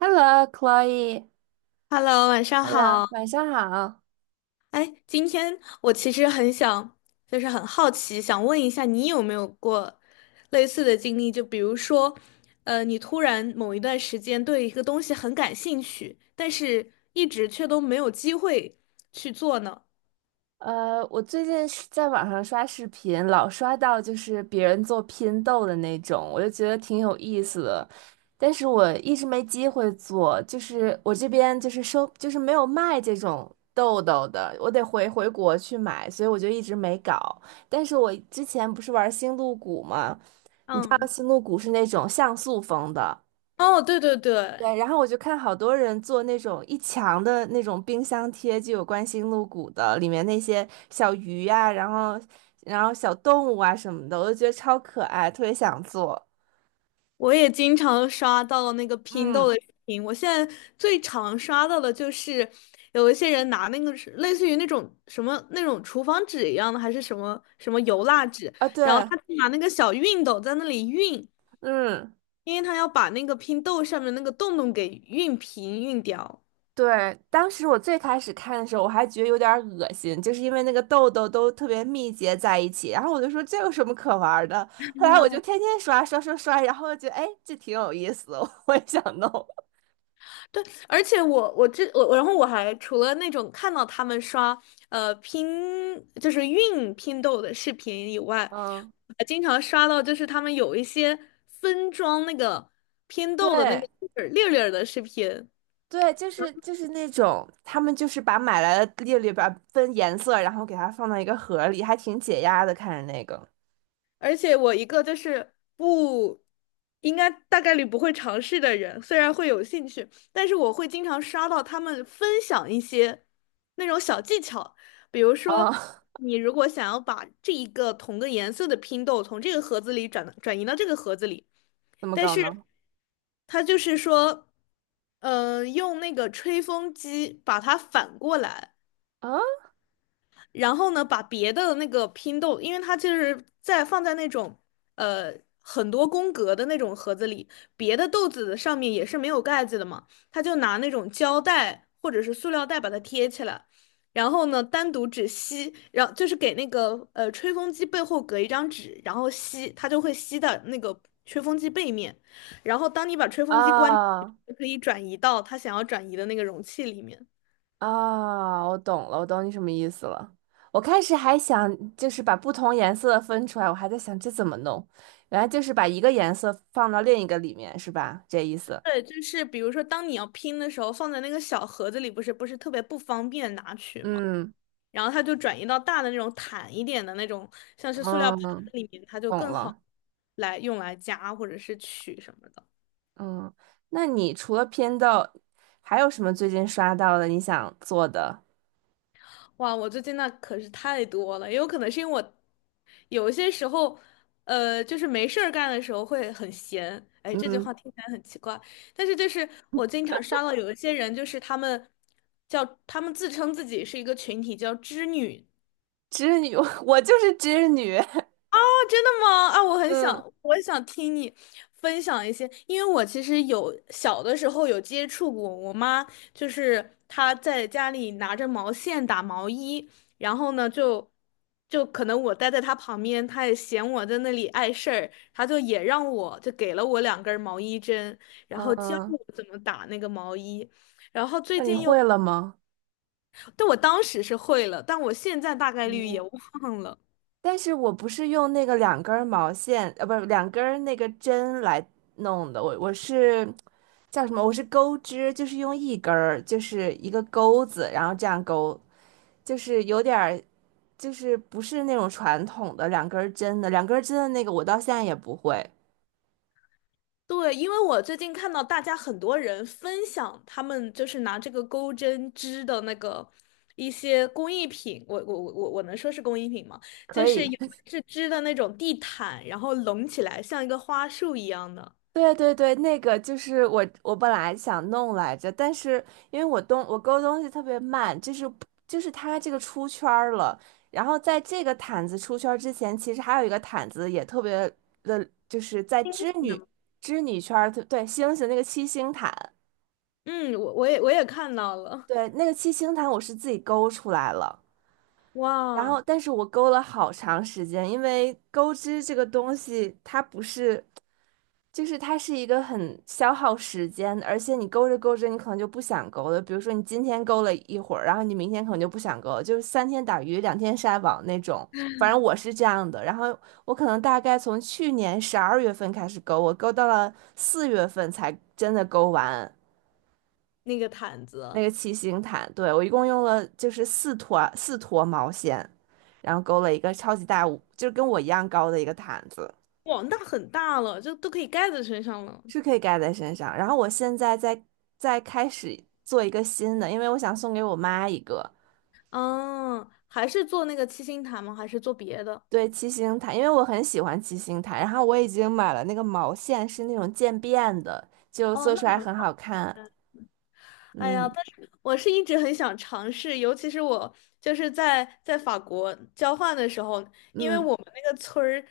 Hello，Chloe，Hello，Hello，晚上好。晚上好。哎，今天我其实很想，就是很好奇，想问一下你有没有过类似的经历？就比如说，你突然某一段时间对一个东西很感兴趣，但是一直却都没有机会去做呢？我最近是在网上刷视频，老刷到就是别人做拼豆的那种，我就觉得挺有意思的，但是我一直没机会做，就是我这边就是收，就是没有卖这种豆豆的，我得回回国去买，所以我就一直没搞。但是我之前不是玩星露谷吗？知道嗯，星露谷是那种像素风的。哦，对对对，对，然后我就看好多人做那种一墙的那种冰箱贴，就有关心露骨的，里面那些小鱼呀、然后小动物啊什么的，我就觉得超可爱，特别想做。我也经常刷到那个拼豆嗯。的视频，我现在最常刷到的就是有一些人拿那个是类似于那种什么那种厨房纸一样的，还是什么什么油蜡纸，啊对。然后他拿那个小熨斗在那里熨，嗯因为他要把那个拼豆上面那个洞洞给熨平熨掉。对，当时我最开始看的时候，我还觉得有点儿恶心，就是因为那个痘痘都特别密结在一起，然后我就说这有什么可玩儿的？后来我就天 天刷刷刷刷，然后就觉得哎，这挺有意思的，我也想弄。对，而且我，然后我还除了那种看到他们刷呃拼就是运拼豆的视频以外，嗯。我还经常刷到就是他们有一些分装那个拼豆的那个对。粒儿粒儿的视频。对，就是那种，他们就是把买来的列里边分颜色，然后给它放到一个盒里，还挺解压的。看着那个而且我一个就是不应该大概率不会尝试的人，虽然会有兴趣，但是我会经常刷到他们分享一些那种小技巧，比如说啊，你如果想要把这一个同个颜色的拼豆从这个盒子里转移到这个盒子里，怎么但搞是呢？他就是说，嗯、用那个吹风机把它反过来。啊然后呢，把别的那个拼豆，因为它就是放在那种呃很多宫格的那种盒子里，别的豆子的上面也是没有盖子的嘛，他就拿那种胶带或者是塑料袋把它贴起来，然后呢单独只吸，然后就是给那个吹风机背后隔一张纸，然后吸，它就会吸到那个吹风机背面，然后当你把吹风机关，啊就可以转移到它想要转移的那个容器里面。啊！我懂了，我懂你什么意思了。我开始还想就是把不同颜色分出来，我还在想这怎么弄，原来就是把一个颜色放到另一个里面，是吧？这意思。对，就是比如说，当你要拼的时候，放在那个小盒子里，不是特别不方便拿取嘛，嗯然后它就转移到大的那种坦一点的那种，像是塑料盘嗯，子嗯，里面，它就懂更好了。来用来夹或者是取什么的。嗯，那你除了偏导，还有什么最近刷到的你想做的？哇，我最近那可是太多了，也有可能是因为我有一些时候，就是没事儿干的时候会很闲。哎，这句嗯，话听起来很奇怪，但是就是我经常刷到有一些人，就是他们自称自己是一个群体，叫织女。织女，我就是织女。真的吗？啊，嗯我想听你分享一些，因为我其实有小的时候有接触过，我妈就是她在家里拿着毛线打毛衣，然后呢就可能我待在她旁边，她也嫌我在那里碍事儿，她就也让我就给了我两根儿毛衣针，然后教嗯，我 怎么打那个毛衣，然后最那你近又，会了吗？但我当时是会了，但我现在大概率也嗯，忘了。但是我不是用那个两根儿毛线，不是两根儿那个针来弄的，我是叫什么？我是钩织，就是用一根儿，就是一个钩子，然后这样钩，就是有点儿就是不是那种传统的两根儿针的，两根儿针的那个我到现在也不会。对，因为我最近看到大家很多人分享他们就是拿这个钩针织的那个一些工艺品，我能说是工艺品吗？就可是以，有的是织的那种地毯，然后拢起来像一个花束一样的。对对对，那个就是我，我本来想弄来着，但是因为我勾东西特别慢，就是它这个出圈儿了，然后在这个毯子出圈儿之前，其实还有一个毯子也特别的，就是在织真的女吗？圈儿，对，星星那个七星毯，嗯，我也看到了。对，那个七星毯我是自己勾出来了。然后，哇，但是我勾了好长时间，因为钩织这个东西，它不是就是它是一个很消耗时间，而且你勾着勾着，你可能就不想勾了。比如说你今天勾了一会儿，然后你明天可能就不想勾了，就是三天打鱼两天晒网那种。反正我是这样的，然后我可能大概从去年12月份开始勾，我勾到了4月份才真的勾完那个毯那子。个七星毯。对，我一共用了就是四坨毛线，然后勾了一个超级大，就是跟我一样高的一个毯子。哇，那很大了，就都可以盖在身上了。是可以盖在身上。然后我现在在开始做一个新的，因为我想送给我妈一个，嗯，还是做那个七星毯吗？还是做别的？对，七星毯，因为我很喜欢七星毯。然后我已经买了那个毛线，是那种渐变的，就哦，做出来那。很好看。哎呀，嗯但是我是一直很想尝试，尤其是我就是在法国交换的时候，因为嗯我们那个村儿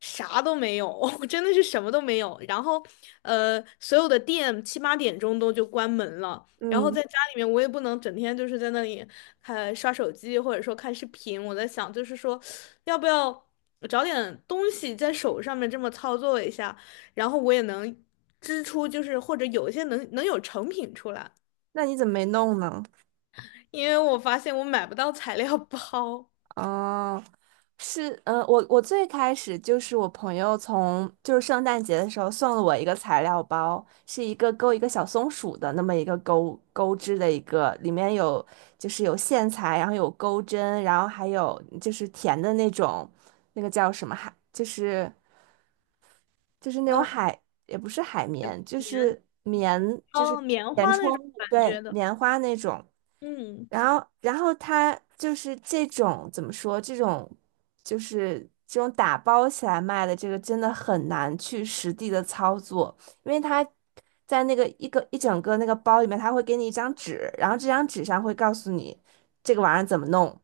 啥都没有，真的是什么都没有。然后，所有的店七八点钟都就关门了。然后在嗯，家里面，我也不能整天就是在那里刷手机，或者说看视频。我在想，就是说，要不要找点东西在手上面这么操作一下，然后我也能织出，就是或者有一些能有成品出来。那你怎么没弄呢？因为我发现我买不到材料包。哦。是，我最开始就是我朋友从就是圣诞节的时候送了我一个材料包，是一个钩一个小松鼠的那么一个钩织的一个，里面就是有线材，然后有钩针，然后还有就是甜的那种，那个叫什么海，就是那种嗯，海也不是海绵，就棉，是棉，就是哦，棉填花充那种物，感对，觉的，棉花那种。嗯，然后他就是这种怎么说？就是这种打包起来卖的，这个真的很难去实地的操作，因为他在那个一整个那个包里面，他会给你一张纸，然后这张纸上会告诉你这个玩意儿怎么弄。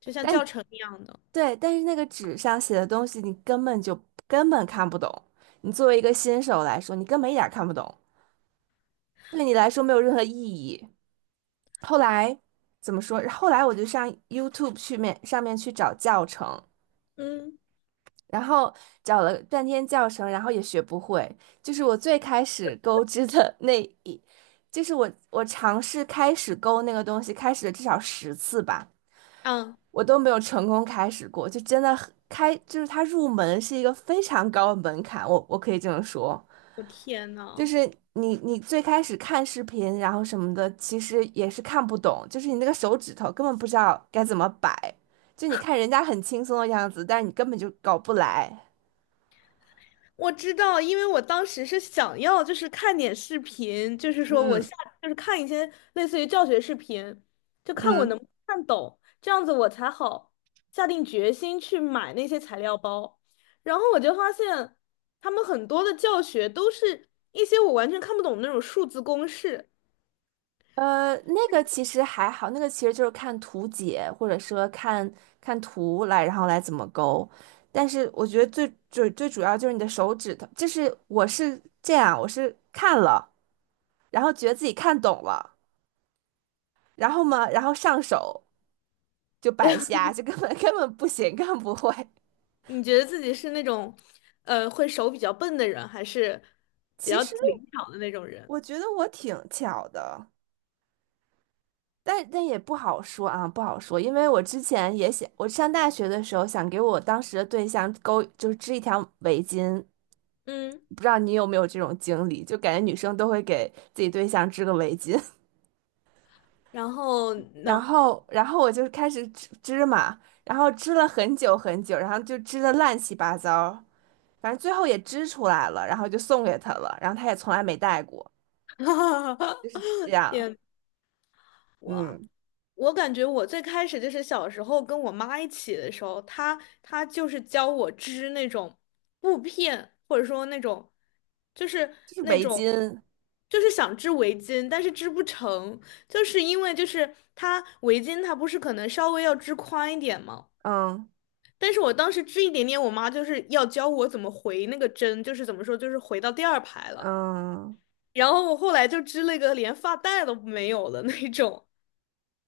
就像但教程一样的，对，但是那个纸上写的东西，你根本就根本看不懂。你作为一个新手来说，你根本一点儿看不懂，对你来说没有任何意义。后来怎么说？后来我就上 YouTube 去面上面去找教程，嗯，然后找了半天教程，然后也学不会。就是我最开始钩织的 那一，就是我尝试开始钩那个东西，开始了至少10次吧，啊，我都没有成功开始过。就真的很开，就是它入门是一个非常高的门槛，我可以这么说。我天就呐。是你最开始看视频，然后什么的，其实也是看不懂，就是你那个手指头根本不知道该怎么摆，就你看人家很轻松的样子，但是你根本就搞不来。我知道，因为我当时是想要就是看点视频，就是说我嗯下就是看一些类似于教学视频，就看我嗯，能不能看懂，这样子我才好下定决心去买那些材料包。然后我就发现，他们很多的教学都是一些我完全看不懂的那种数字公式。那个其实还好，那个其实就是看图解，或者说看看图来，然后来怎么勾。但是我觉得最最最主要就是你的手指头，就是我是这样，我是看了，然后觉得自己看懂了，然后嘛，然后上手。就白瞎，就根本 根本不行，根本不会。你觉得自己是那种，会手比较笨的人，还是比其较实灵巧的那种人？我觉得我挺巧的，但也不好说啊，不好说，因为我之前也想，我上大学的时候想给我当时的对象勾，就是织一条围巾，嗯，不知道你有没有这种经历，就感觉女生都会给自己对象织个围巾。然后呢？然后我就开始织织嘛，然后织了很久很久，然后就织的乱七八糟，反正最后也织出来了，然后就送给他了，然后他也从来没戴过，就是这 样。也我嗯。我感觉我最开始就是小时候跟我妈一起的时候，她就是教我织那种布片，或者说那种就是就是那围种巾。就是想织围巾，但是织不成，就是因为就是它围巾它不是可能稍微要织宽一点吗？嗯但是我当时织一点点，我妈就是要教我怎么回那个针，就是怎么说，就是回到第二排了。嗯，然后我后来就织了一个连发带都没有的那种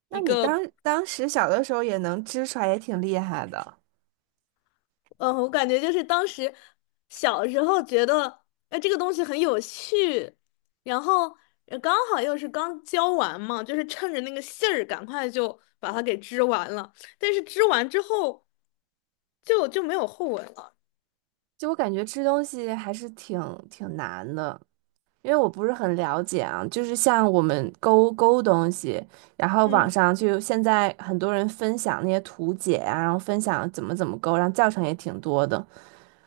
那一你个。当时小的时候也能织出来，也挺厉害的，嗯，我感觉就是当时小时候觉得，哎，这个东西很有趣，然后刚好又是刚教完嘛，就是趁着那个信儿，赶快就把它给织完了。但是织完之后没有后文了。就我感觉织东西还是挺难的。因为我不是很了解啊，就是像我们勾勾东西，然后网嗯。上就现在很多人分享那些图解啊，然后分享怎么勾，然后教程也挺多的。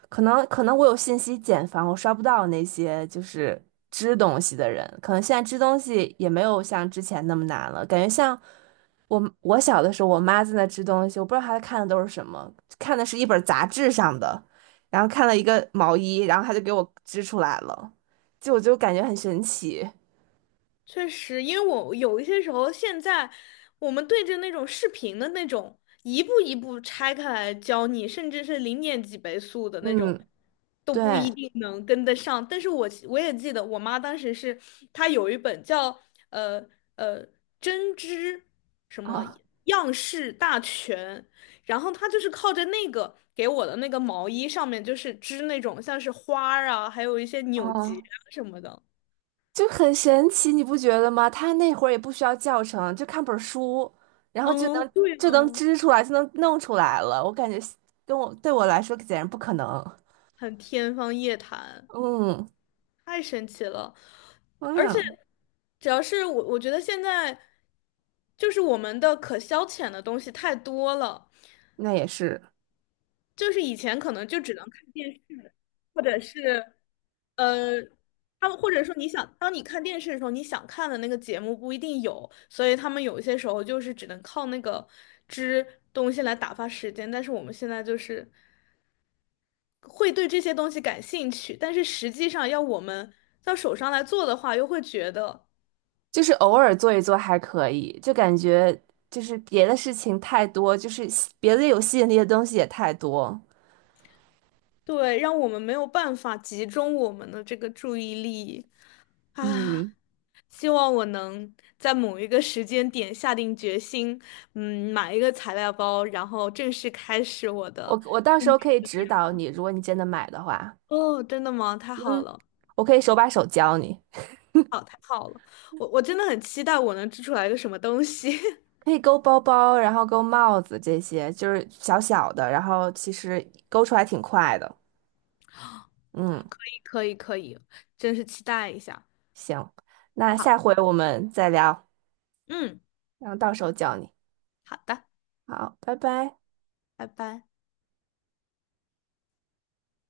可能我有信息茧房，我刷不到那些就是织东西的人，可能现在织东西也没有像之前那么难了，感觉像我小的时候，我妈在那织东西，我不知道她看的都是什么，看的是一本杂志上的，然后看了一个毛衣，然后她就给我织出来了，就我就感觉很神奇。确实，因为我有一些时候，现在我们对着那种视频的那种，一步一步拆开来教你，甚至是零点几倍速的那种，嗯。都不一对。定能跟得上。但是我也记得，我妈当时是她有一本叫呃呃针织什么啊。样式大全，然后她就是靠着那个给我的那个毛衣上面，就是织那种像是花儿啊，还有一些扭结哦。啊什么的。就很神奇，你不觉得吗？他那会儿也不需要教程，就看本儿书，然后就嗯，能对就能啊。织出来，就能弄出来了。我感觉对我来说简直不可能。很天方夜谭，嗯。太神奇了。哎而且，呀，主要是我觉得现在就是我们的可消遣的东西太多了，那也是，就是以前可能就只能看电视，或者是呃，他们或者说你想，当你看电视的时候，你想看的那个节目不一定有，所以他们有一些时候就是只能靠那个支东西来打发时间，但是我们现在就是，会对这些东西感兴趣，但是实际上要我们到手上来做的话，又会觉得，就是偶尔做一做还可以，就感觉就是别的事情太多，就是别的有吸引力的东西也太多。对，让我们没有办法集中我们的这个注意力啊。嗯，希望我能在某一个时间点下定决心，嗯，买一个材料包，然后正式开始我我的。我到时候可以指导你，如果你真的买的话，哦，真的吗？太好嗯，了。我可以手把手教你。好，太好了，我真的很期待我能织出来一个什么东西。可以勾包包，然后勾帽子这些，就是小小的，然后其实勾出来挺快的。嗯，可以，可以，可以，真是期待一下。行，那好，下回我们再聊，嗯，然后到时候教你。好的。好，拜拜。拜拜。